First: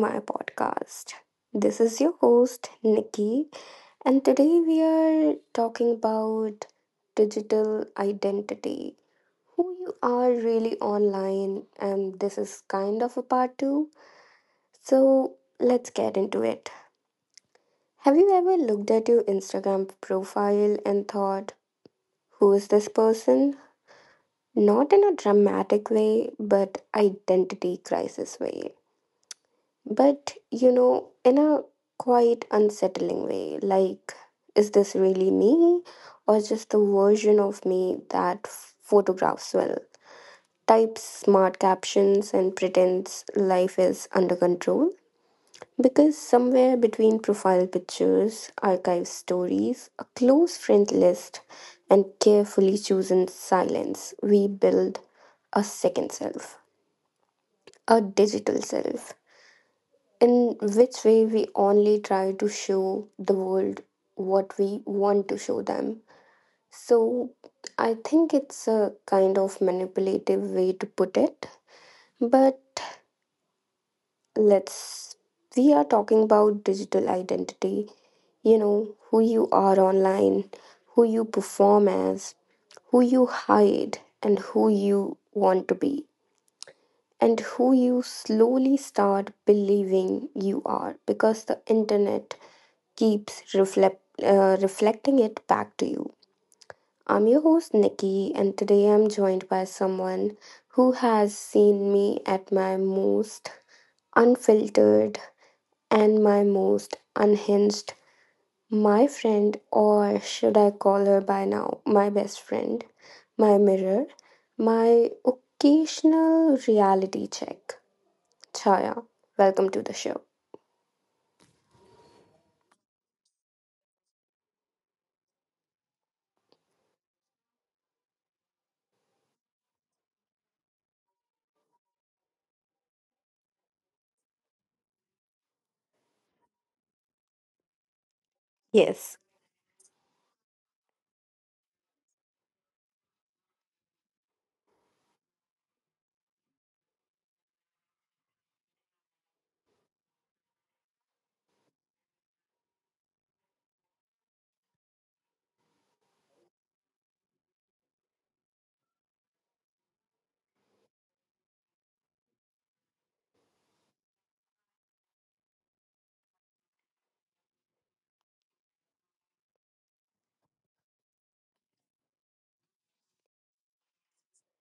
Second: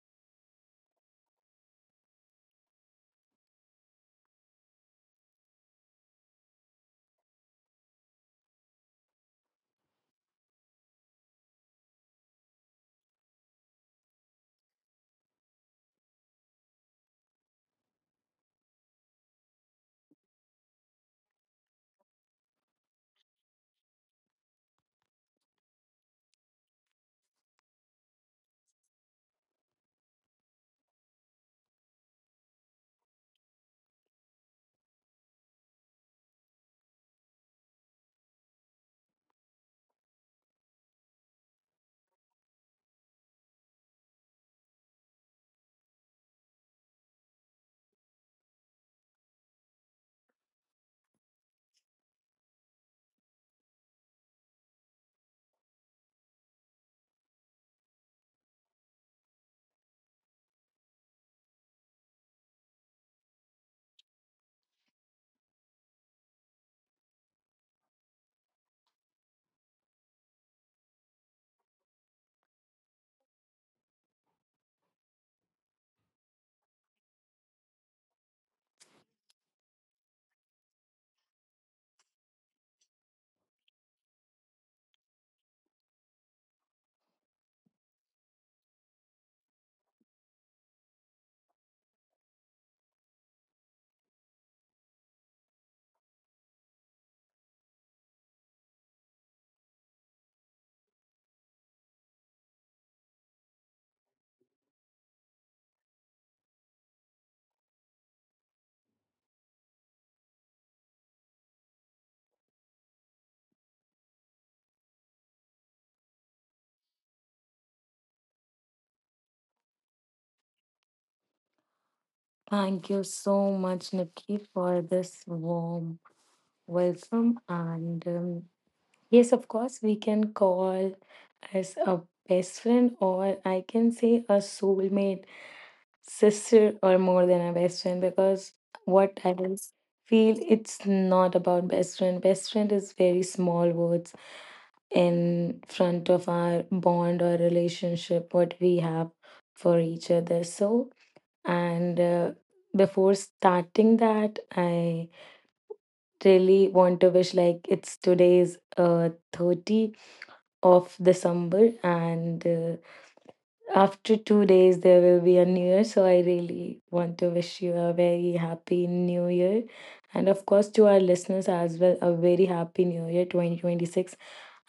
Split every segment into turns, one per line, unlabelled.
my podcast. This is your host Nikki, and today we are talking about digital identity. Who you are really online, and this is kind of a part two. So let's get into it. Have you ever looked at your Instagram profile and thought, who is this person? Not in a dramatic way, but identity crisis way. But, you know, in a quite unsettling way, like, is this really me or just the version of me that photographs well, types smart captions, and pretends life is under control? Because somewhere between profile pictures, archive stories, a close friend list, and carefully chosen silence, we build a second self, a digital self in which way we only try to show the world what we want to show them. So I think it's a kind of manipulative way to put it. But let's, we are talking about digital identity, you know, who you are online, who you perform as, who you hide, and who you want to be. And who you slowly start believing you are because the internet keeps reflecting it back to you. I'm your host, Nikki, and today I'm joined by someone who has seen me at my most unfiltered and my most unhinged. My friend, or should I call her by now, my best friend, my mirror, my occasional reality check. Chaya, welcome to the show.
Thank you so much, Nikki, for this warm welcome. And yes, of course, we can call as a best friend, or I can say a soulmate, sister, or more than a best friend, because what
Yes.
I will feel it's not about best friend. Best friend is very small words in front of our bond or relationship, what we have for each other. So, and before starting that, I really want to wish like it's today's 30th of December, and after 2 days there will be a new year. So I really want to wish you a very happy new year, and of course to our listeners as well, a very happy new year 2026.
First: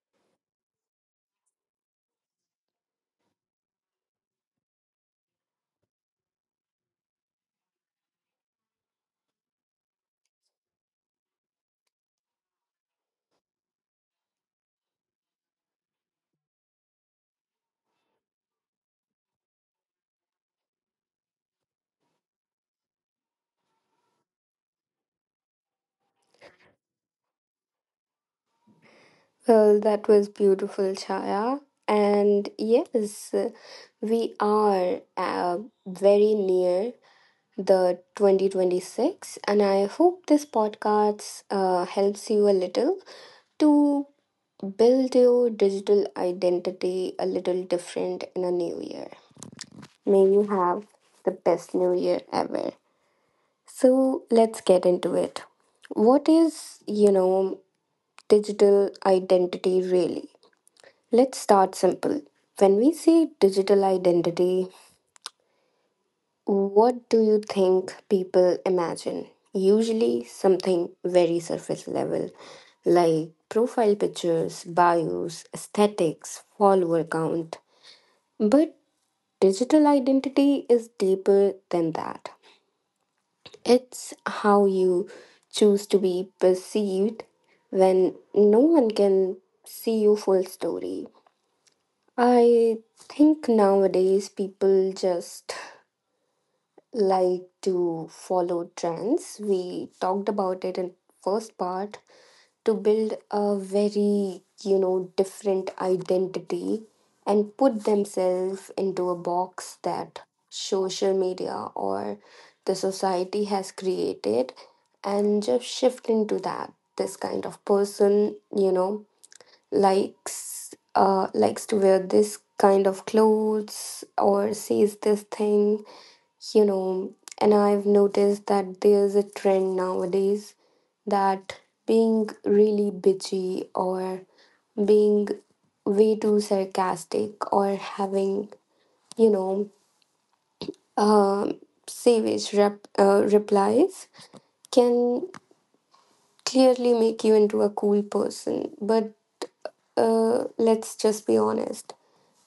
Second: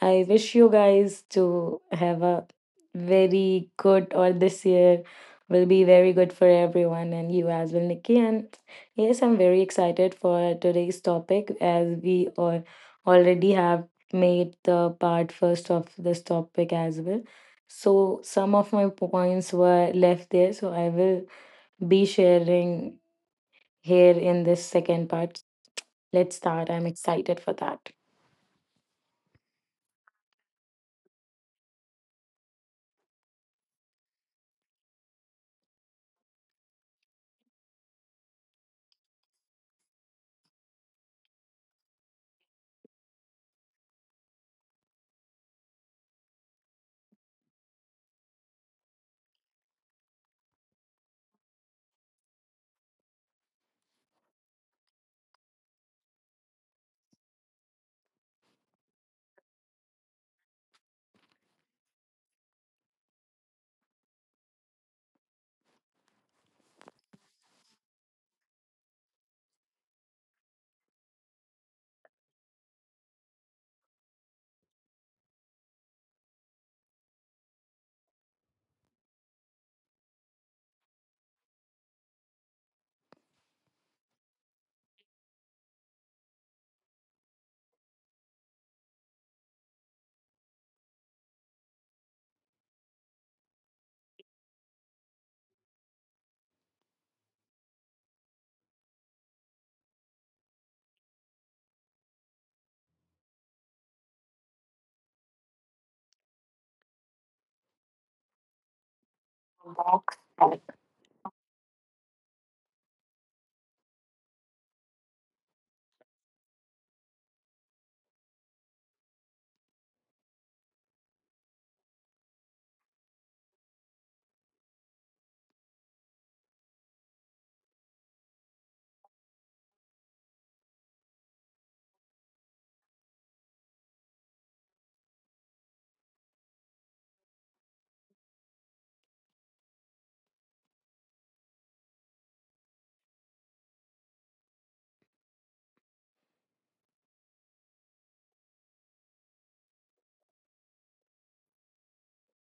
I wish you guys to have a very good or this year will be very good for everyone and you as well, Nikki. And yes, I'm very excited for today's topic, as we all already have made the part first of this topic as well. So some of my points were left there, so I will be sharing here in this second part. Let's start. I'm excited for that.
Well, that was beautiful, Chaya. And yes, we are very near the 2026, and I hope this podcast helps you a little to build your digital identity a little different in a new year. May you have the best new year ever. So let's get into it. What is, you know, digital identity really? Let's start simple. When we say digital identity, what do you think people imagine? Usually something very surface level, like profile pictures, bios, aesthetics, follower count. But digital identity is deeper than that. It's how you choose to be perceived when no one can see your full story. I think nowadays people just like to follow trends. We talked about it in first part to build a very, you know, different identity and put themselves into a box that social media or the society has created and just shift into that this kind of person, you know, likes likes to wear this kind of clothes or says this thing, you know. And I've noticed that there's a trend nowadays that being really bitchy or being way too sarcastic or having, you know, um replies can clearly make you into a cool person. But let's just be honest,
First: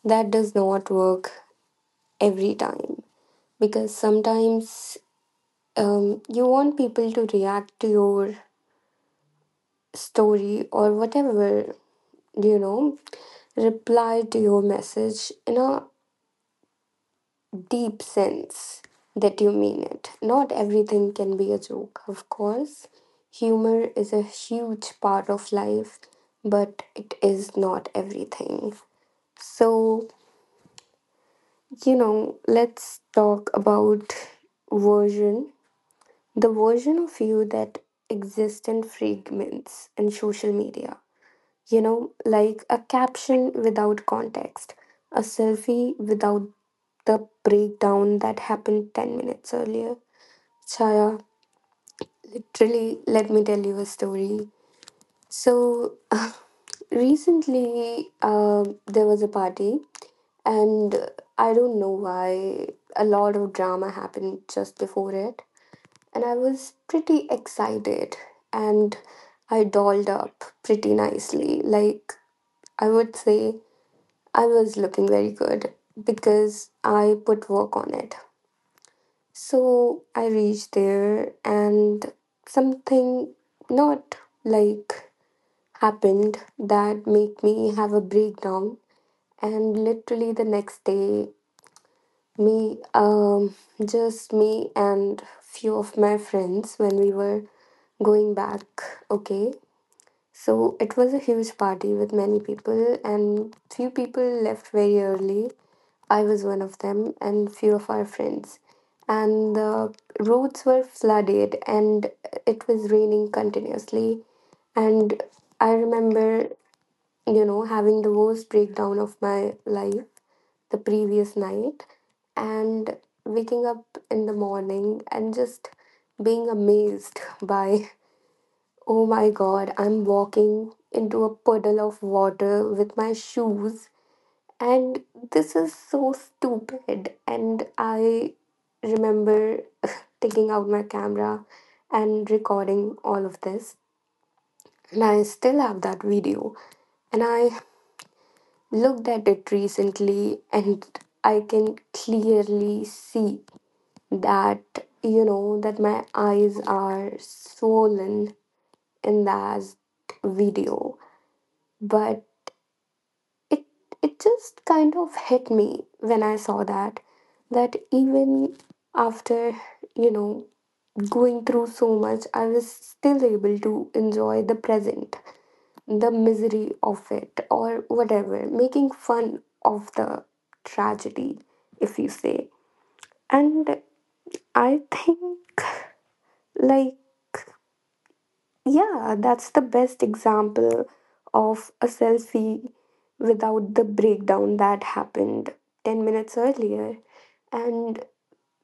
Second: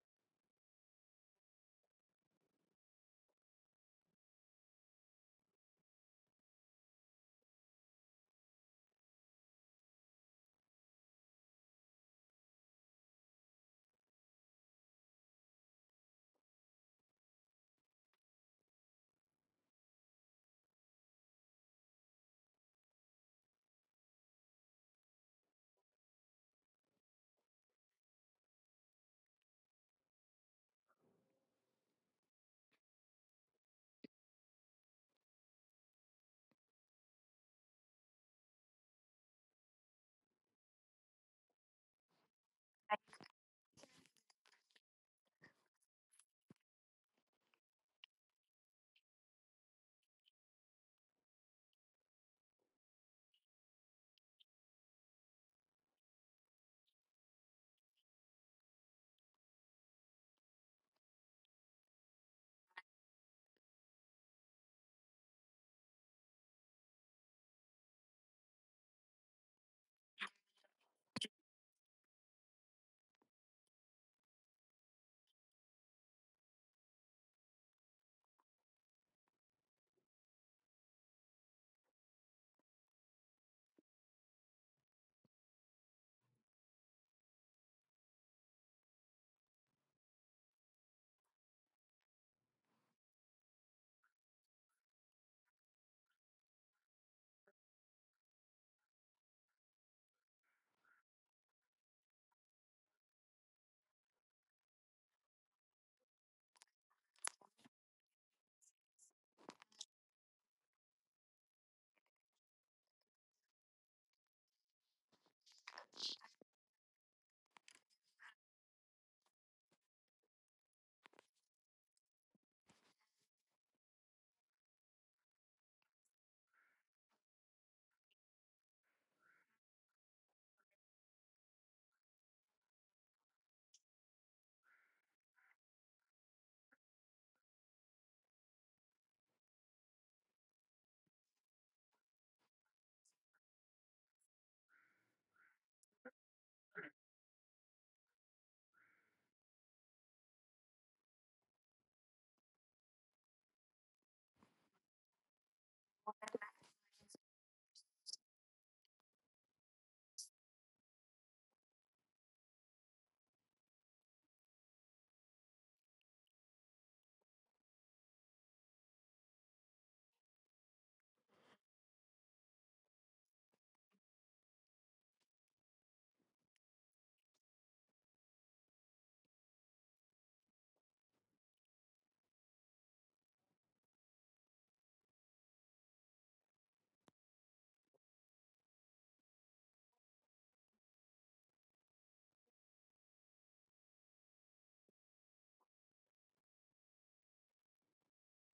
that does not work every time because sometimes you want people to react to your story or whatever, you know, reply to your message in a deep sense that you mean it. Not everything can be a joke, of course. Humor is a huge part of life, but it is not everything. So, you know, let's talk about version, the version of you that exists in fragments and social media. You know, like a caption without context, a selfie without the breakdown that happened 10 minutes earlier. Chaya, literally, let me tell you a story. So, recently, there was a party and I don't know why a lot of drama happened just before it. And I was pretty excited and I dolled up pretty nicely. Like, I would say I was looking very good because I put work on it. So I reached there and something not like happened that made me have a breakdown, and literally the next day Me, um, just me and few of my friends when we were going back. Okay, so it was a huge party with many people, and few people left very early. I was one of them, and few of our friends. And the roads were flooded, and it was raining continuously. And I remember, you know, having the worst breakdown of my life the previous night and waking up in the morning and just being amazed by, oh my god, I'm walking into a puddle of water with my shoes, and this is so stupid. And I remember taking out my camera and recording all of this. And I still have that video. And I looked at it recently and I can clearly see that, you know, that my eyes are swollen in that video. But it it just kind of hit me when I saw that, that even after, you know, going through so much, I was still able to enjoy the present, the misery of it, or whatever, making fun of the tragedy, if you say. And I think, like, yeah, that's the best example of a selfie without the breakdown that happened 10 minutes earlier. And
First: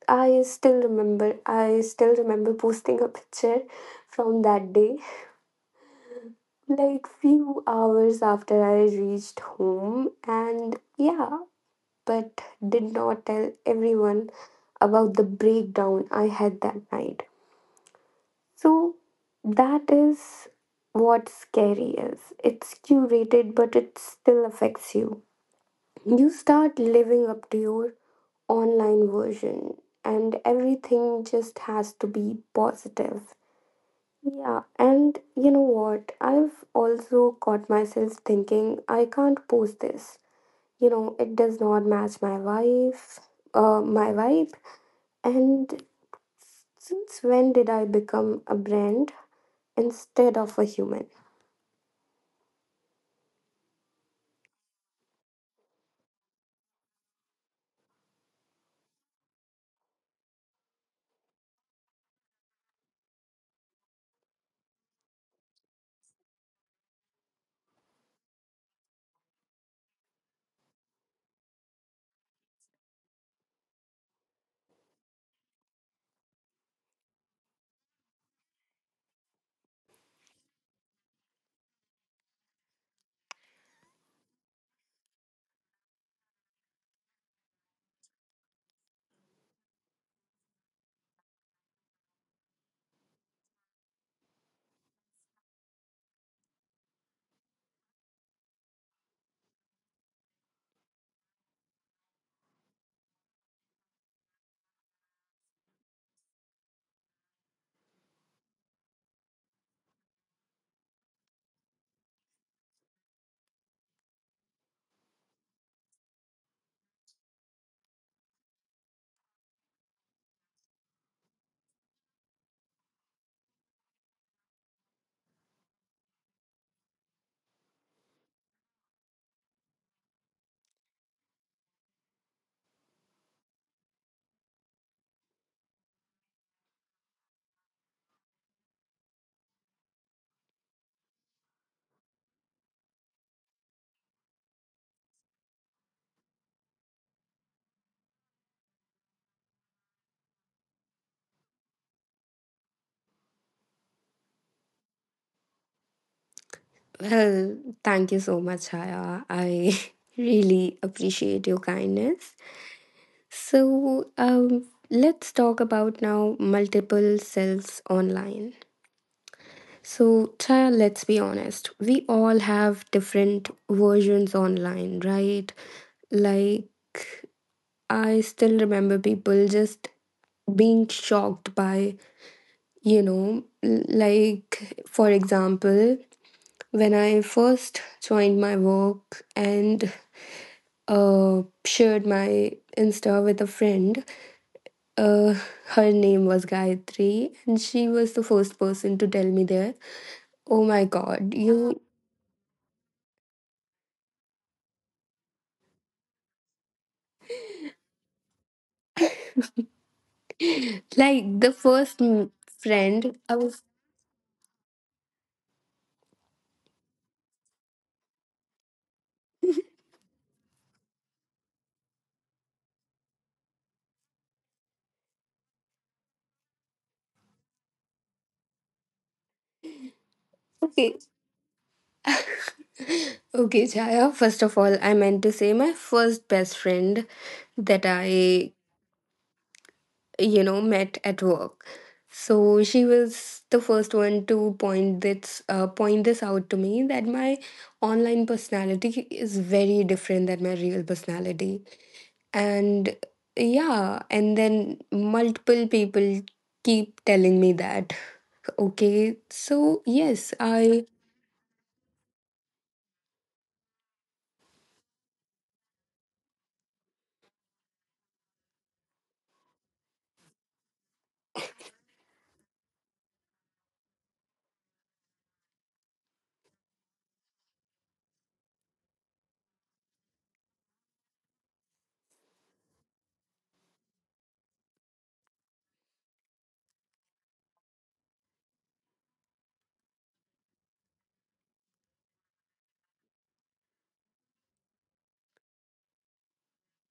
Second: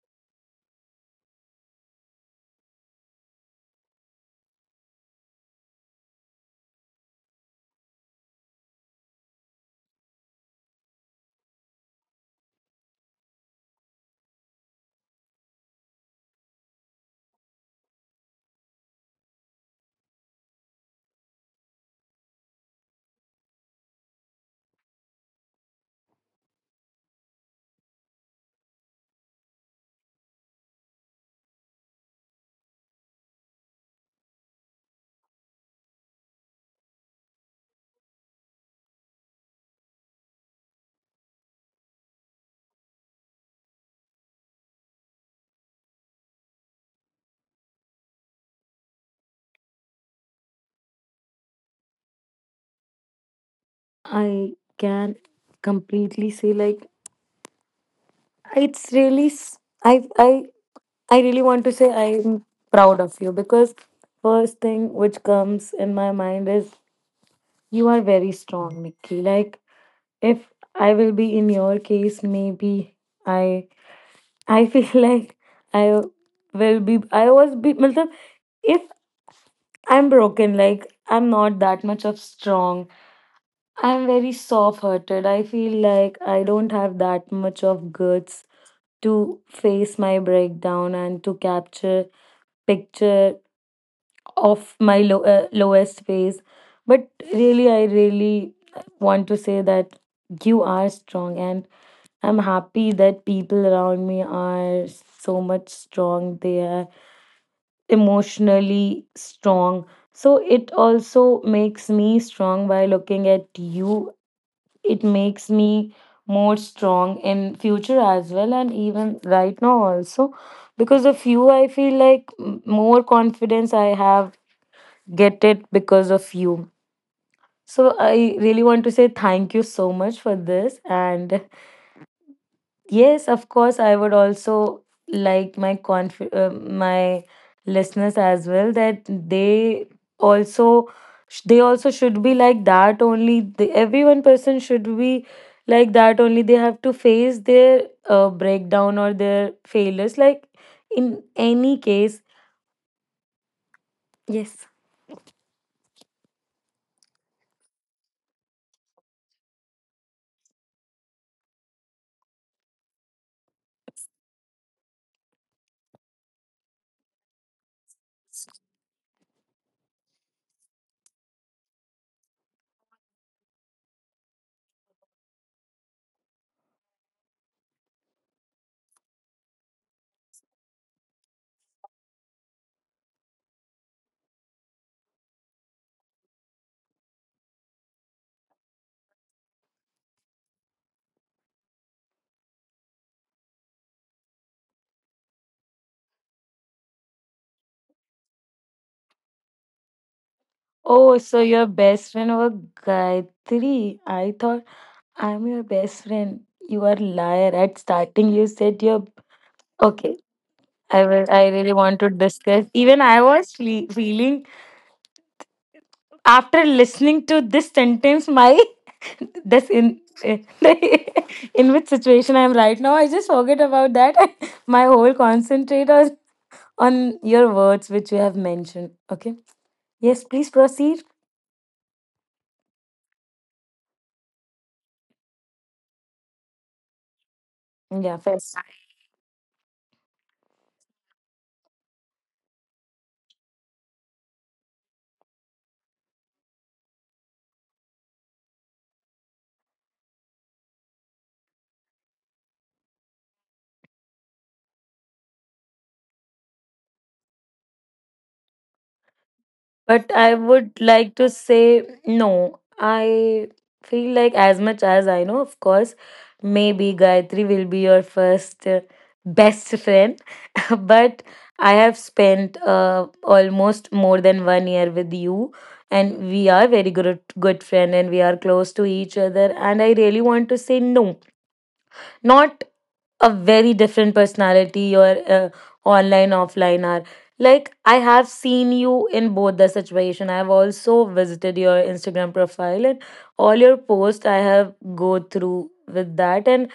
I still remember posting a picture from that day, like few hours after I reached home. And yeah, but did not tell everyone about the breakdown I had that night. So that is what scary is. It's curated, but it still affects you. You start living up to your online version, and everything just has to be positive. Yeah, and you know what? I've also caught myself thinking I can't post this. You know, it does not match my my vibe. And since when did I become a brand instead of a human?
I can completely say like it's really I I I really want to say I'm proud of you, because first thing which comes in my mind is you are very strong, Nikki. Like if I will be in your case, maybe I I feel like I will be I was be matlab, if I'm broken, like I'm not that much of strong. I'm very soft hearted. I feel like I don't have that much of guts to face my breakdown and to capture picture of my lowest phase, but really I really want to say that you are strong, and I'm happy that people around me are so much strong. They are emotionally strong, so it also makes me strong by looking at you. It makes me more strong in future as well, and even right now also, because of you I feel like more confidence I have get it because of you. So I really want to say thank you so much for this. And yes, of course, I would also like my conf my listeners as well that they also they also should be like that only. Every one person should be like that only. They have to face their breakdown or their failures. Like in any case, yes.
Well, thank you so much, Haya. I really appreciate your kindness. So, let's talk about now multiple selves online. So, Chaya, let's be honest. We all have different versions online, right? Like, I still remember people just being shocked by, you know, like, for example, when I first joined my work and shared my Insta with a friend. Uh, her name was Gayatri, and she was the first person to tell me there. Oh my
Oh,
god,
so your
you
best friend was Gayatri. I thought I'm your best friend. You are liar. At starting, you said you're okay.
like the
I really
first
want to discuss. Even
friend. I
I
was
was feeling after listening to this sentence, my this in in which situation I'm right now. I just forget about that. My whole concentrate was on your words which you have mentioned. Okay. Yes, please
okay.
proceed.
Okay, Chaya. First of all, I meant to say my first best friend that
Yeah,
I,
first.
you know, met at work. So she was the first one to point this point this out to me, that my online personality is very different than my real personality. And yeah, and then multiple people keep telling me that. Okay, so
But
yes,
I
I.
would like to say no. I feel like as much as I know, of course, maybe Gayatri will be your first, best friend but I have spent almost more than one year with you, and we are very good friend, and we are close to each other. And I really want to say no, not a very different personality, or online offline are like. I have seen you in both the situation. I have also visited your Instagram profile, and all your posts I have go through with that. And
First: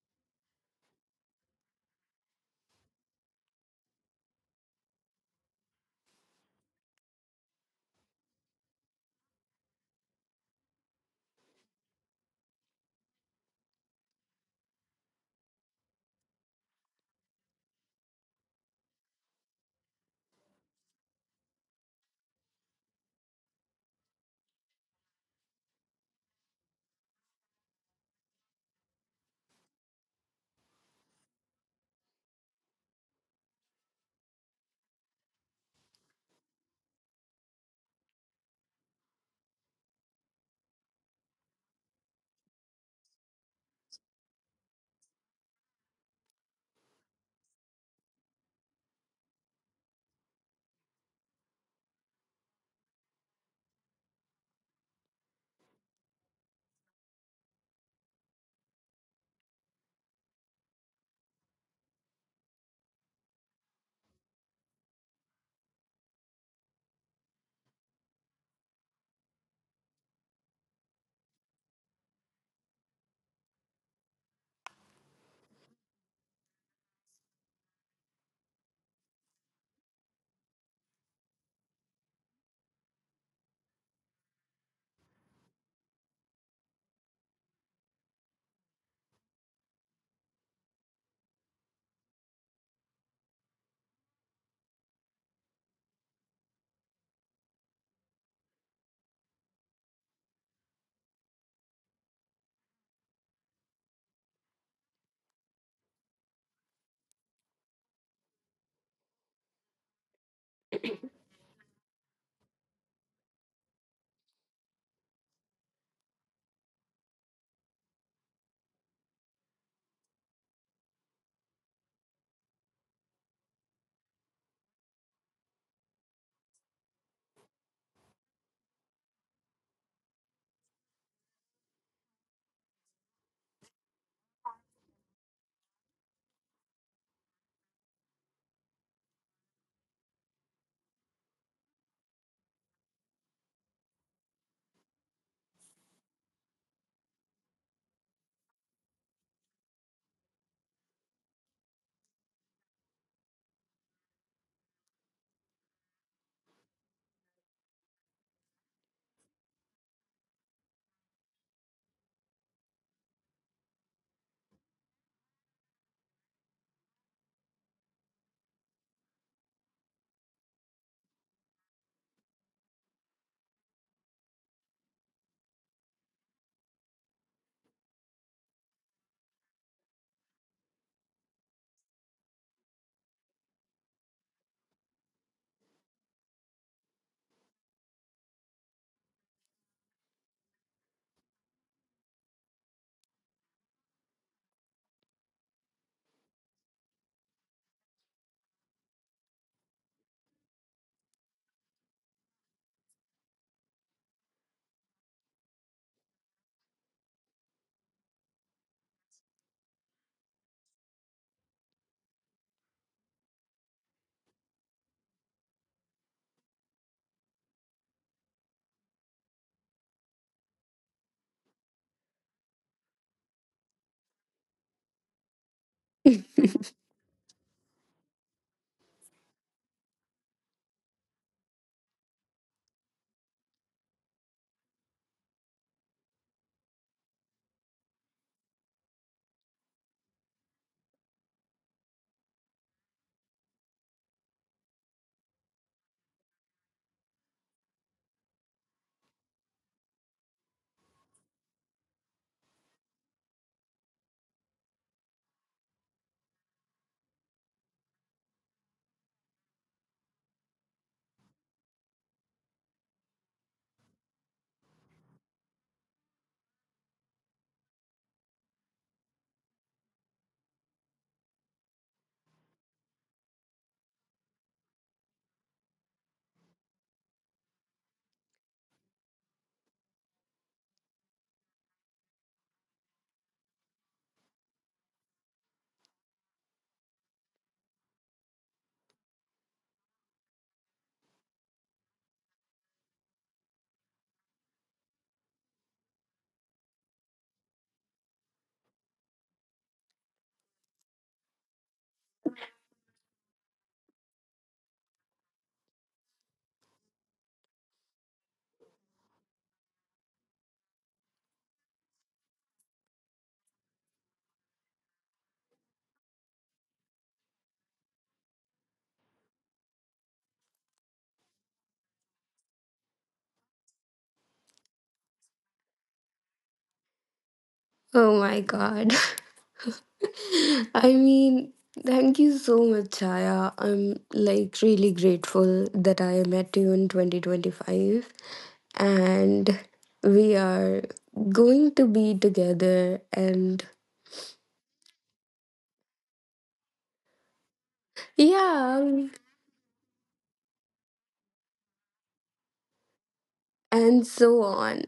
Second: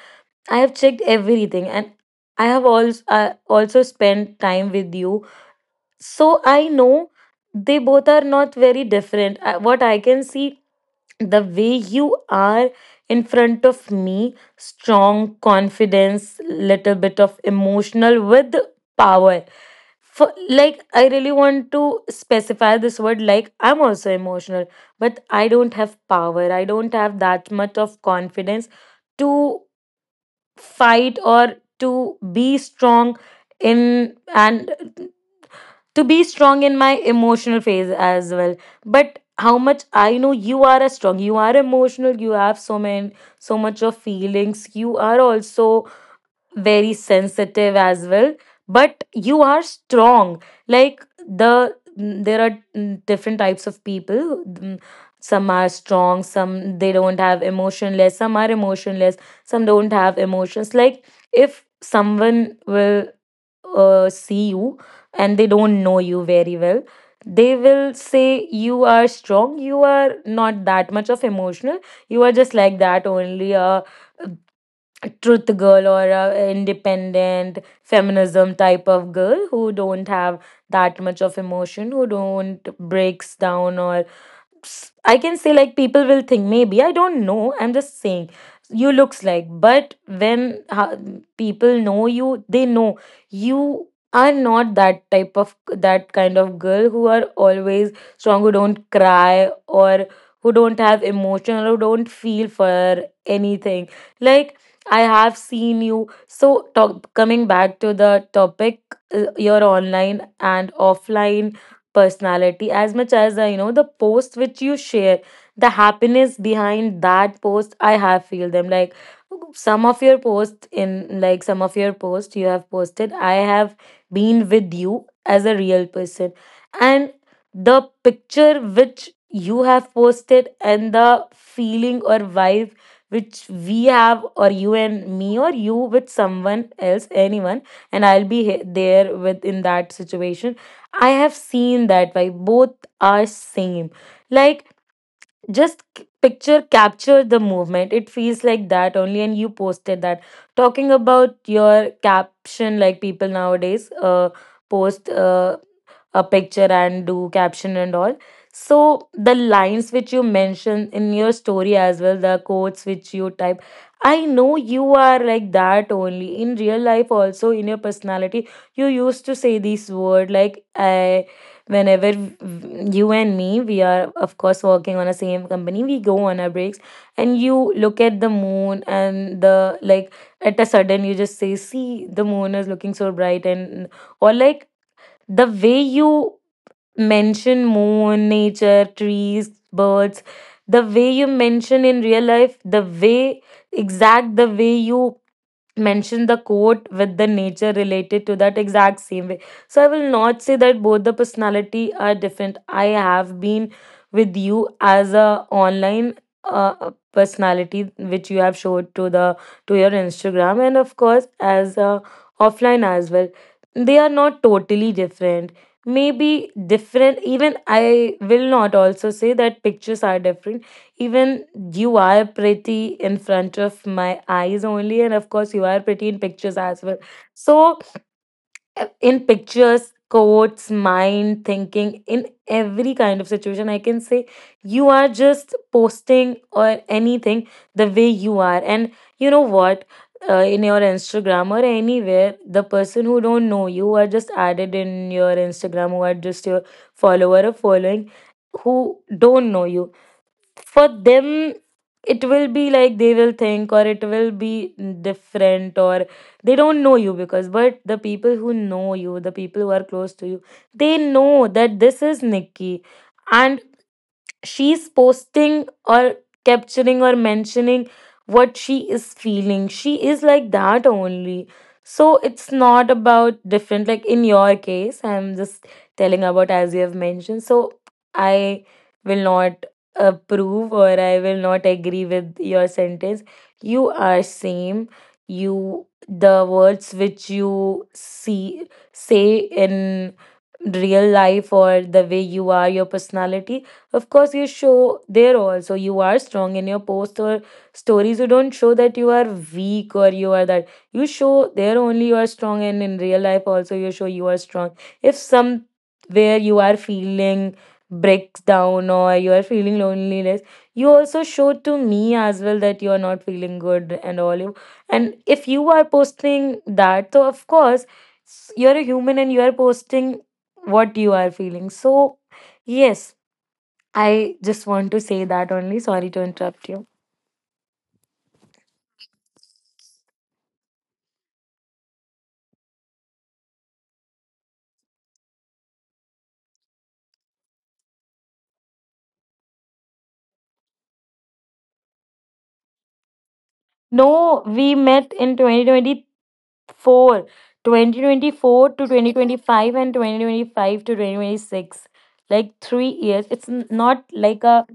I have checked everything, and I have also also spent time with you. So I know they both are not very different. What I can see, the way you are in front of me, strong confidence, little bit of emotional with power. For like, I really want to specify this word, like I'm also emotional, but I don't have power. I don't have that much of confidence to fight or to be strong in, and to be strong in my emotional phase as well. But how much I know, you are a strong, you are emotional, you have so many so much of feelings. You are also very sensitive as well, but you are strong. Like the there are different types of people. Some are strong, some they don't have emotionless, some are emotionless, some don't have emotions. Like if someone will see you, and they don't know you very well, they will say you are strong, you are not that much of emotional, you are just like that only, truth girl, or a independent feminism type of girl who don't have that much of emotion, who don't breaks down, or I can say like people will think, maybe I don't know, I'm just saying you looks like. But when people know you, they know you are not that type of that kind of girl who are always strong, who don't cry, or who don't have emotion, or who don't feel for anything. Like I have seen you. So talk, coming back to the topic, you online and offline personality. As much as you know, the posts which you share, the happiness behind that post I have feel them. Like some of your posts in, like some of your posts you have posted, I have been with you as a real person. And the picture which you have posted, and the feeling or vibe which we have, or you and me, or you with someone else, anyone, and I'll be there with in that situation, I have seen that. Why, both are same. Like just picture capture the movement. It feels like that only, and you posted that. Talking about your caption, like people nowadays post a picture and do caption and all. So the lines which you mentioned in your story as well, the quotes which you type. I know you are like that only in real life, also in your personality. You used to say this word, like I, whenever you and me, we are of course working on a same company, we go on our breaks, and you look at the moon, and the like, at a sudden you just say, see, the moon is looking so bright, and or like the way you mention moon, nature, trees, birds, the way you mention in real life, the way exact the way you mention the quote with the nature related to that exact same way. So I will not say that both the personality are different. I have been with you as a online personality which you have showed to the to your Instagram, and of course as a offline as well. They are not totally different, maybe different. Even I will not also say that pictures are different, even you are pretty in front of my eyes only, and of course you are pretty in pictures as well. So, in pictures, quotes, mind, thinking, in every kind of situation, I can say you are just posting or anything the way you are. And you know what? In your Instagram or anywhere, the person who don't know you are just added in your Instagram, who are just your follower or following, who don't know you, for them it will be like they will think, or it will be different, or they don't know you. Because but the people who know you, the people who are close to you, they know that this is Nikki, and she's posting or capturing or mentioning what she is feeling. She is like that only. So it's not about different, like in your case, I'm just telling about as you have mentioned. So I will not approve, or I will not agree with your sentence. You are same. You the words which you see say in real life, or the way you are, your personality. Of course, you show there also you are strong in your post or stories. You don't show that you are weak, or you are that. You show there only you are strong, and in real life also you show you are strong. If somewhere you are feeling breaks down, or you are feeling loneliness, you also show to me as well that you are not feeling good and all you. And if you are posting that, so of course you're a human and you are posting what you are feeling. So yes, I just want to say that only. Sorry to interrupt you.
Oh my god. I mean, thank you so much, Chaya. I'm like really grateful that I met you in 2025 and we are going to be together and
No, we met in 2024, 2024 to
yeah,
2025, and 2025 to 2026. Like 3 years. It's
and
not
so
like a,
on.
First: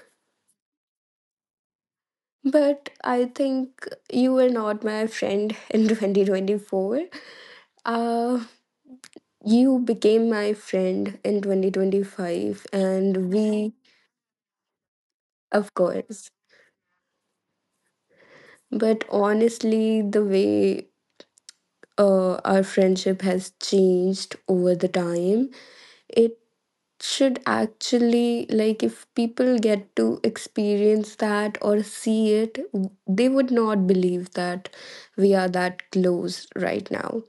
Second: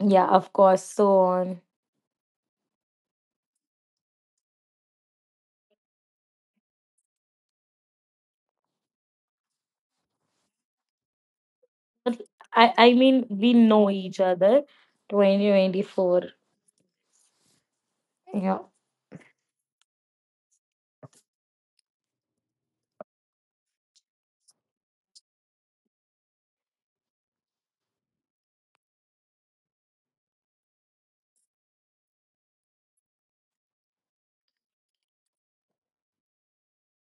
yeah, of course, so on.
But I think you were not my friend in 2024. Uh, you became my friend in 2025
I
and
mean, we
we,
know each other.
of course.
2024. Yeah.
But honestly, the way our friendship has changed over the time, it should actually, like, if people get to experience that or see it, they would not believe that we are that close right now.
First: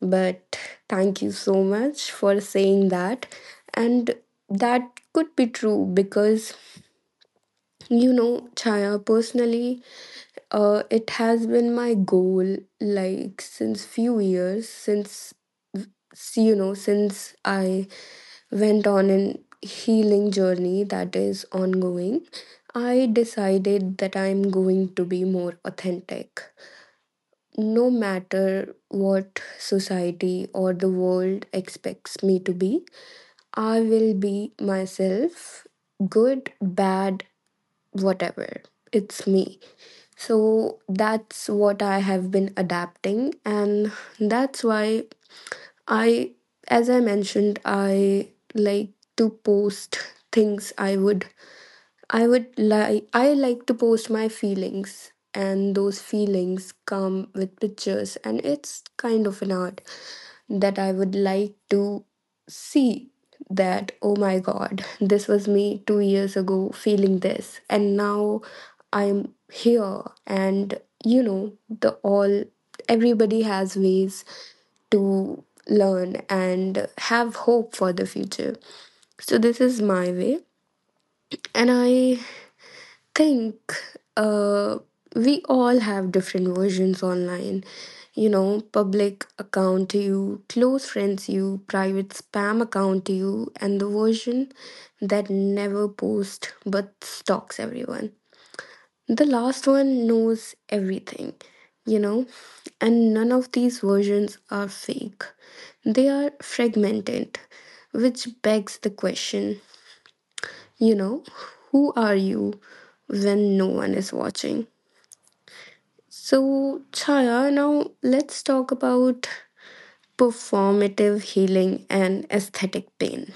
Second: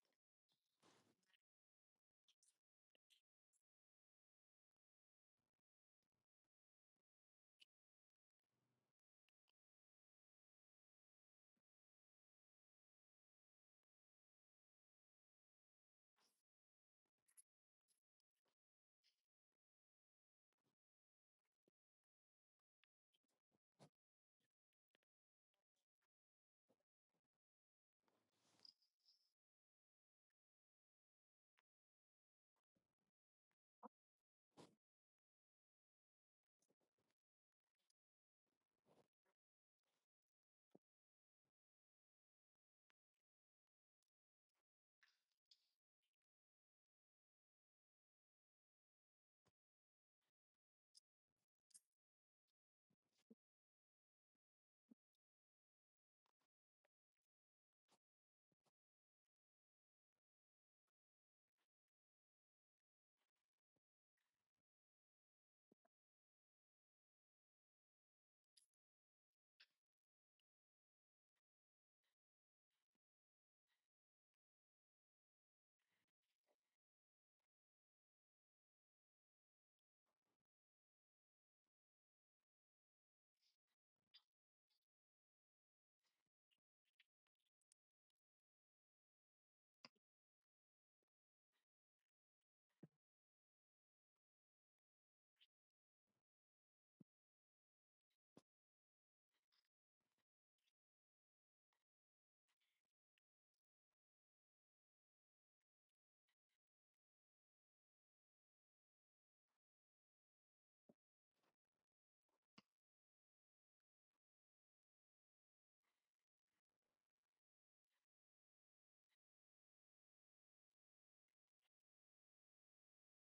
But thank you so much for saying that. And that could be true because, you know, Chaya, personally, it has been my goal like since few years since, see, you know, since I went on an healing journey that is ongoing. I decided that I'm going to be more authentic. No matter what society or the world expects me to be, I will be myself, good, bad, whatever. It's me. So that's what I have been adapting, and that's why I, as I mentioned, I like to post things I would, I like to post my feelings, and those feelings come with pictures, and it's kind of an art that I would like to see that, oh my god, this was me 2 years ago feeling this and now I'm here. And you know, the all everybody has ways to learn and have hope for the future. So this is my way. And I think, uh, we all have different versions online. You know, public account to you, close friends you, private spam account to you, and the version that never posts but stalks everyone. The last one knows everything, you know, and none of these versions are fake. They are fragmented, which begs the question, you know, who are you when no one is watching? So, Chaya, now let's talk about performative healing and aesthetic pain.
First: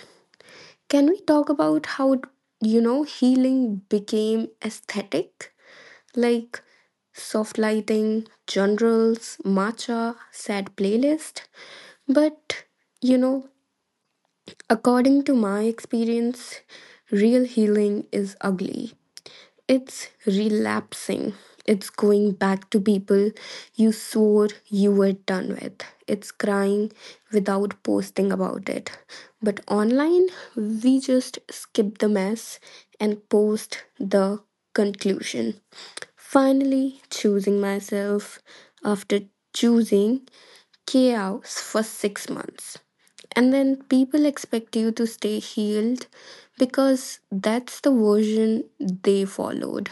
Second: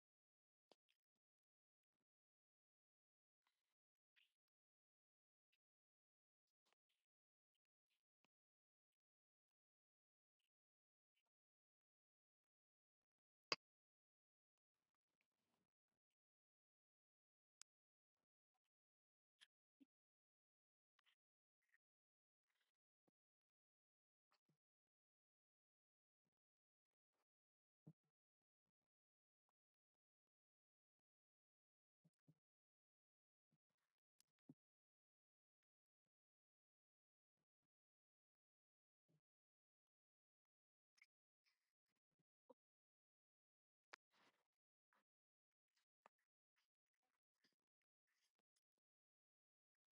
Can we talk about how, you know, healing became aesthetic? Like soft lighting, generals, matcha, sad playlist. But, you know, according to my experience, real healing is ugly. It's relapsing. It's going back to people you swore you were done with. It's crying without posting about it. But online, we just skip the mess and post the conclusion. Finally, choosing myself after choosing chaos for 6 months. And then people expect you to stay healed because that's the version they followed.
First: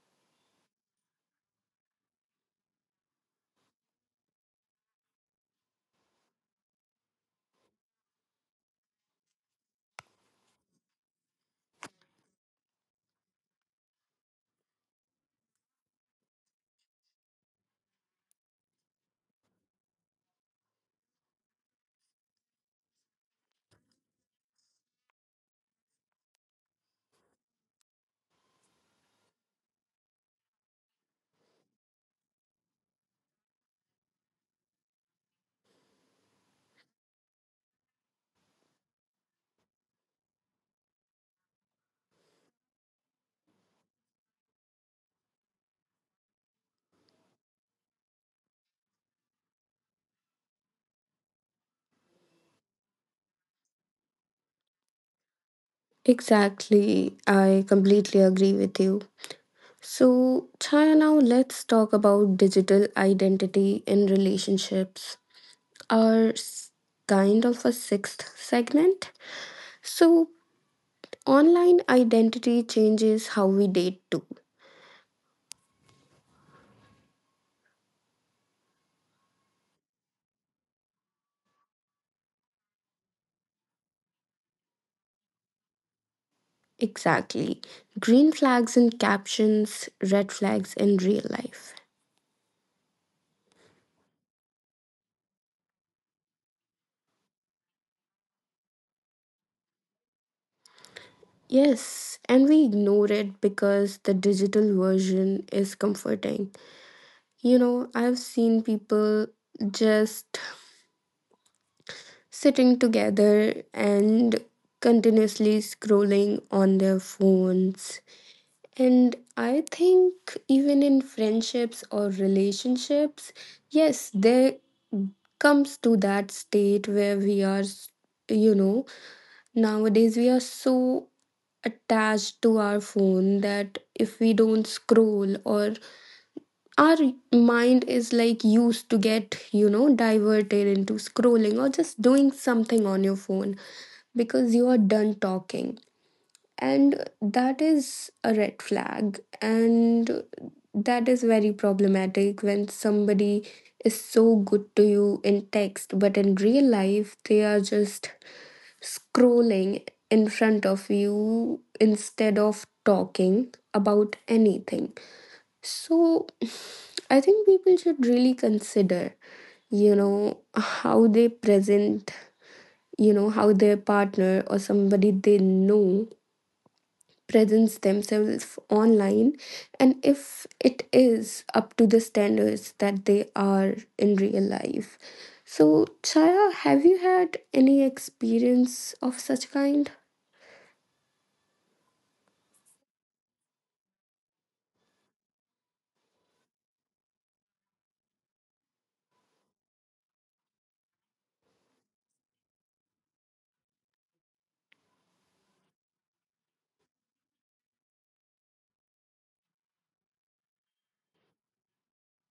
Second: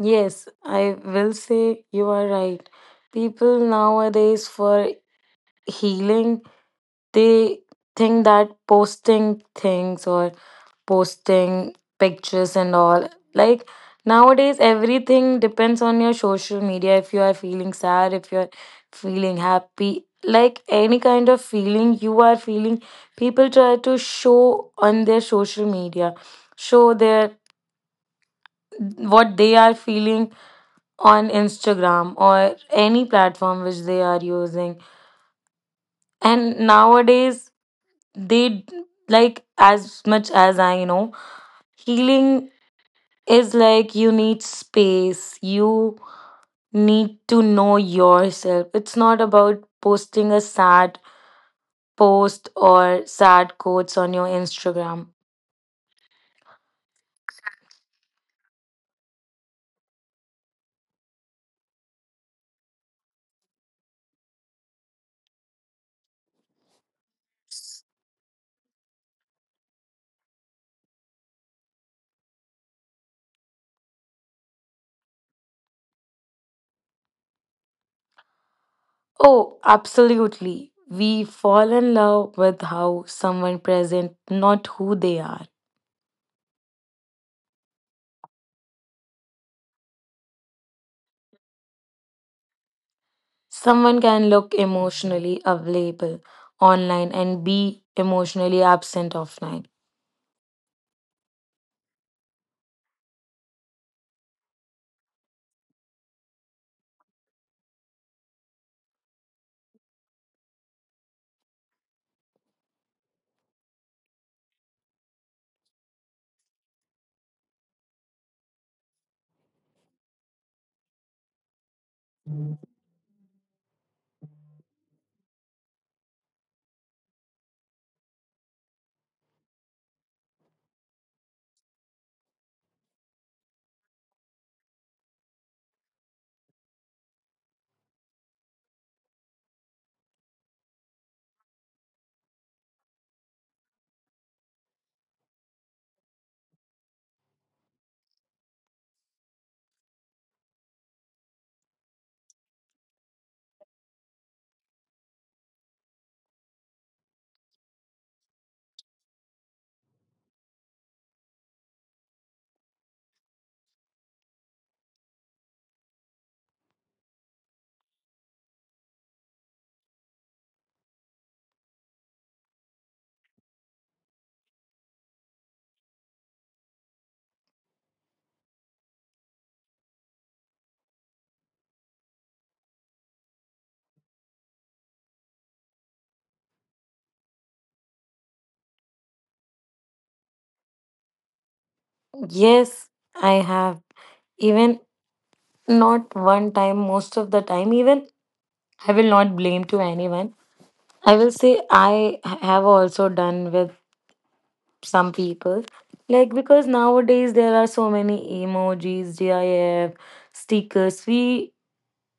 Yes, I will say you are right. People nowadays for healing they think that posting things or posting pictures and all, like, nowadays everything depends on your social media. If you are feeling sad, if you're feeling happy, like any kind of feeling you are feeling, people try to show on their social media, show their what they are feeling on Instagram or any platform which they are using. And nowadays like, as much as I know, healing is like you need space, you need to know yourself. It's not about posting a sad post or sad quotes on your Instagram.
Exactly. I completely agree with you. So, Chaya, now let's talk about digital identity in relationships, our kind of a sixth segment. So, online identity changes how we date too.
Oh, absolutely, we fall in love with how someone present, not who they are.
Exactly. Green flags in captions, red flags in real life.
Someone can look emotionally available online and be emotionally absent offline.
Yes, and we ignore it because the digital version is comforting. You know, I've seen people just sitting together and continuously scrolling on their phones. And I think even in friendships or relationships, yes, there comes to that state where we are, you know, nowadays we are so attached to our phone that if we don't scroll, or our mind is like used to get, you know, diverted into scrolling or just doing something on your phone because you are done talking. And that is a red flag, and that is very problematic when somebody is so good to you in text but in real life they are just scrolling in front of you instead of talking about anything. So I think people should really consider, you know, how they present, you know, how their partner or somebody they know presents themselves online and if it is up to the standards that they are in real life. So, Chaya, have you had any experience of such kind?
Yes, I have, even not one time, most of the time. Even I will not blame to anyone, I will say I have also done with some people, like, because nowadays there are so many emojis, gif, stickers. We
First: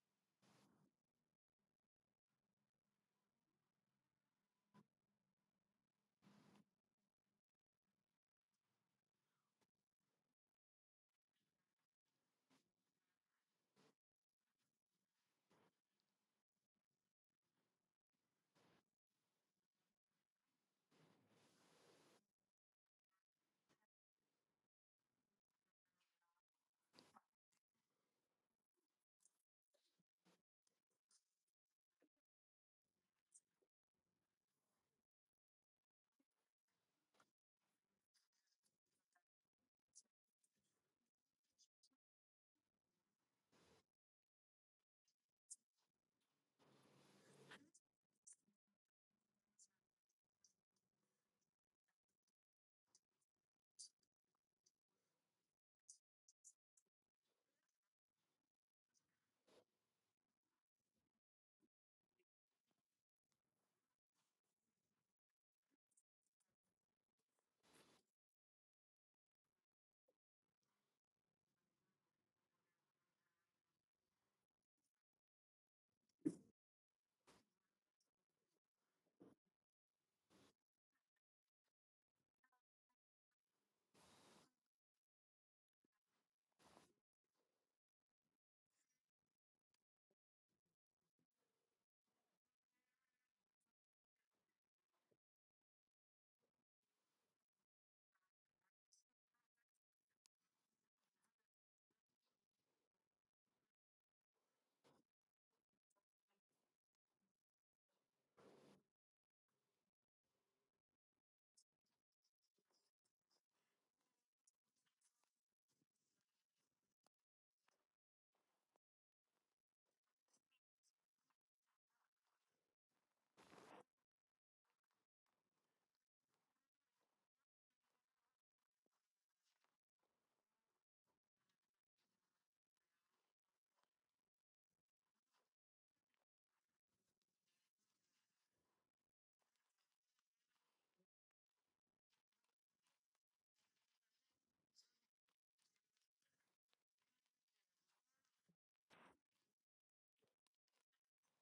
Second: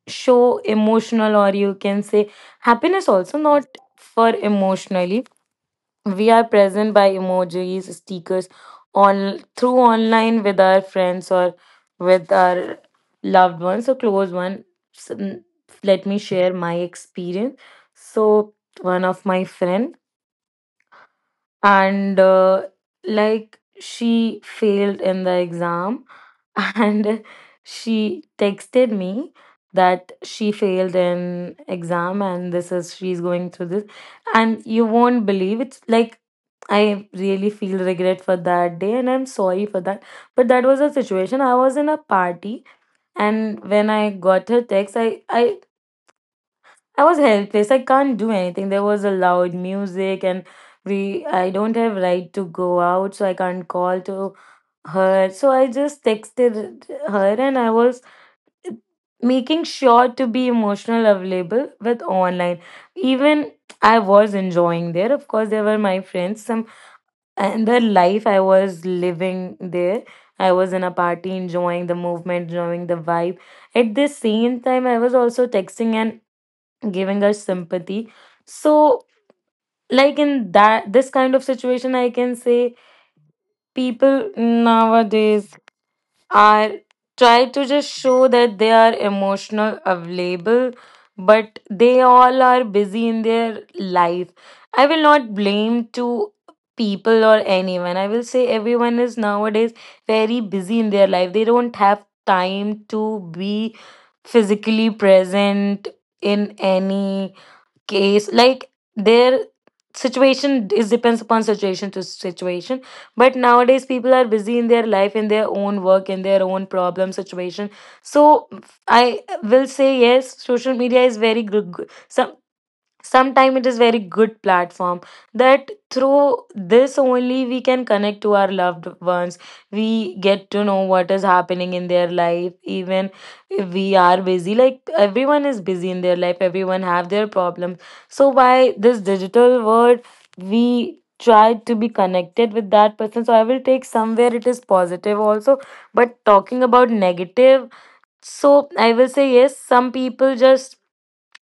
show emotional, or you can say happiness also, not for emotionally. We are present by emojis, stickers, on through online with our friends or with our loved ones or close ones. Let me share my experience. So, one of my friend, and like, she failed in the exam and she texted me that she failed in exam and this is she's going through this. And you won't believe, it's like, I really feel regret for that day and I'm sorry for that. But that was a situation, I was in a party, and when I got her text, I I was helpless. I can't do anything. There was a loud music, and we, I don't have right to go out, so I can't call to her. So I just texted her and I was making sure to be emotional available with online. Even I was enjoying there. Of course, there were my friends, some, and the life I was living there. I was in a party enjoying the movement, enjoying the vibe. At the same time, I was also texting and giving us sympathy. So, like, in that this kind of situation, I can say people nowadays are try to just show that they are emotional available, but they all are busy in their life. I will not blame to people or anyone, I will say everyone is nowadays very busy in their life. They don't have time to be physically present in any case, like their situation is depends upon situation to situation. But nowadays people are busy in their life, in their own work, in their own problem situation. So I will say, yes, social media is very good. Sometimes it is very good platform that through this only we can connect to our loved ones. We get to know what is happening in their life, even if we are busy. Like, everyone is busy in their life, everyone have their problems. So by this digital world, we try to be connected with that person. So I will take somewhere it is positive also. But talking about negative, so I will say yes, some people just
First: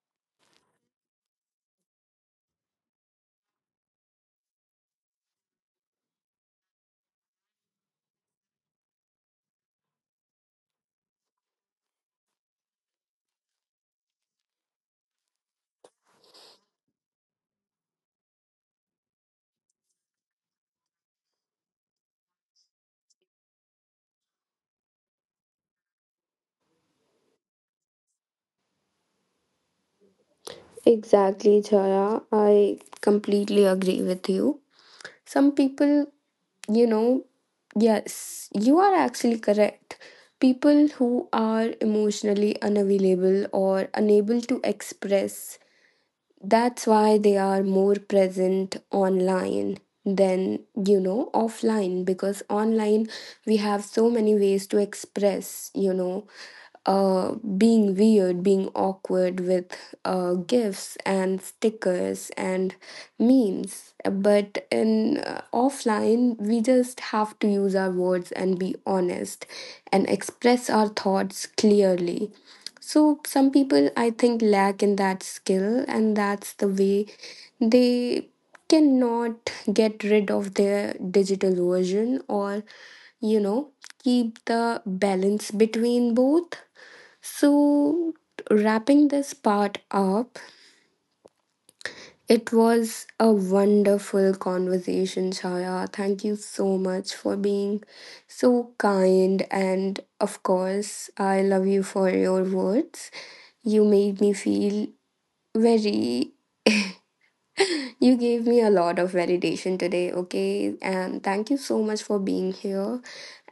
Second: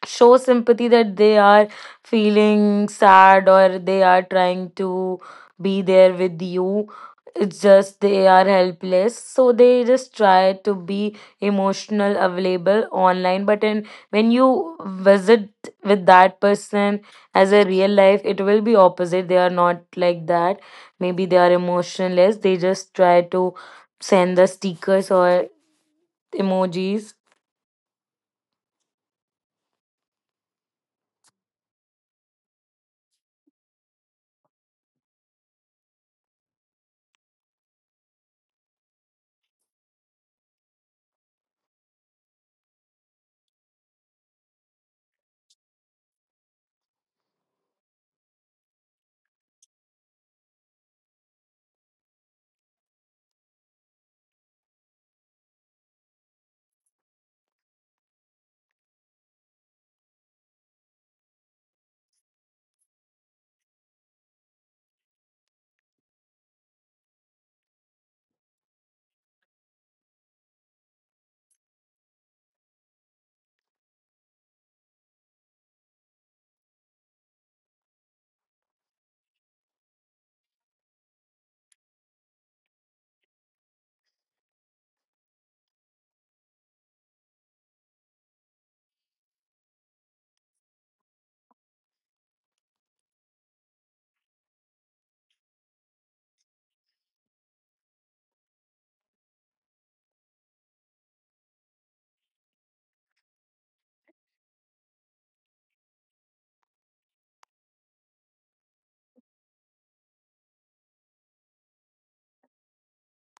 show sympathy that they are feeling sad or they are trying to be there with you. It's just they are helpless, so they just try to be emotional available online. But in, when you visit with that person as a real life, it will be opposite. They are not like that. Maybe they are emotionless, they just try to send the stickers or emojis.
Exactly, Chaya. I completely agree with you. Some people, you know, yes, you are actually correct. People who are emotionally unavailable or unable to express, that's why they are more present online than, you know, offline, because online we have so many ways to express, you know, being weird, being awkward with gifts and stickers and memes. But in offline, we just have to use our words and be honest and express our thoughts clearly. So, some people I think lack in that skill, and that's the way they cannot get rid of their digital version or, you know, keep the balance between both. So, wrapping this part up, it was a wonderful conversation, Chaya. Thank you so much for being so kind. And of course, I love you for your words. You made me feel very, you gave me a lot of validation today, okay? And thank you so much for being here.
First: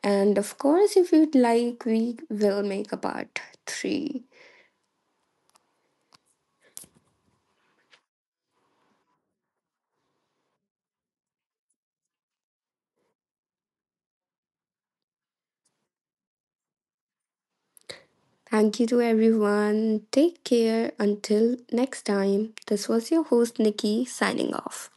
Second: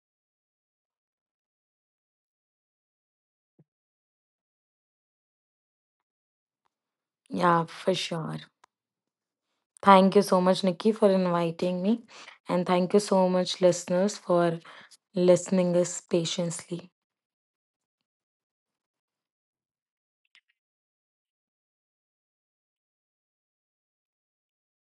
And of course, if you'd like, we will make a part three.
Yeah, for sure. Thank you so much, Nikki, for inviting me. And thank you so much, listeners, for listening us patiently.
Thank you to everyone. Take care until next time. This was your host, Nikki, signing off.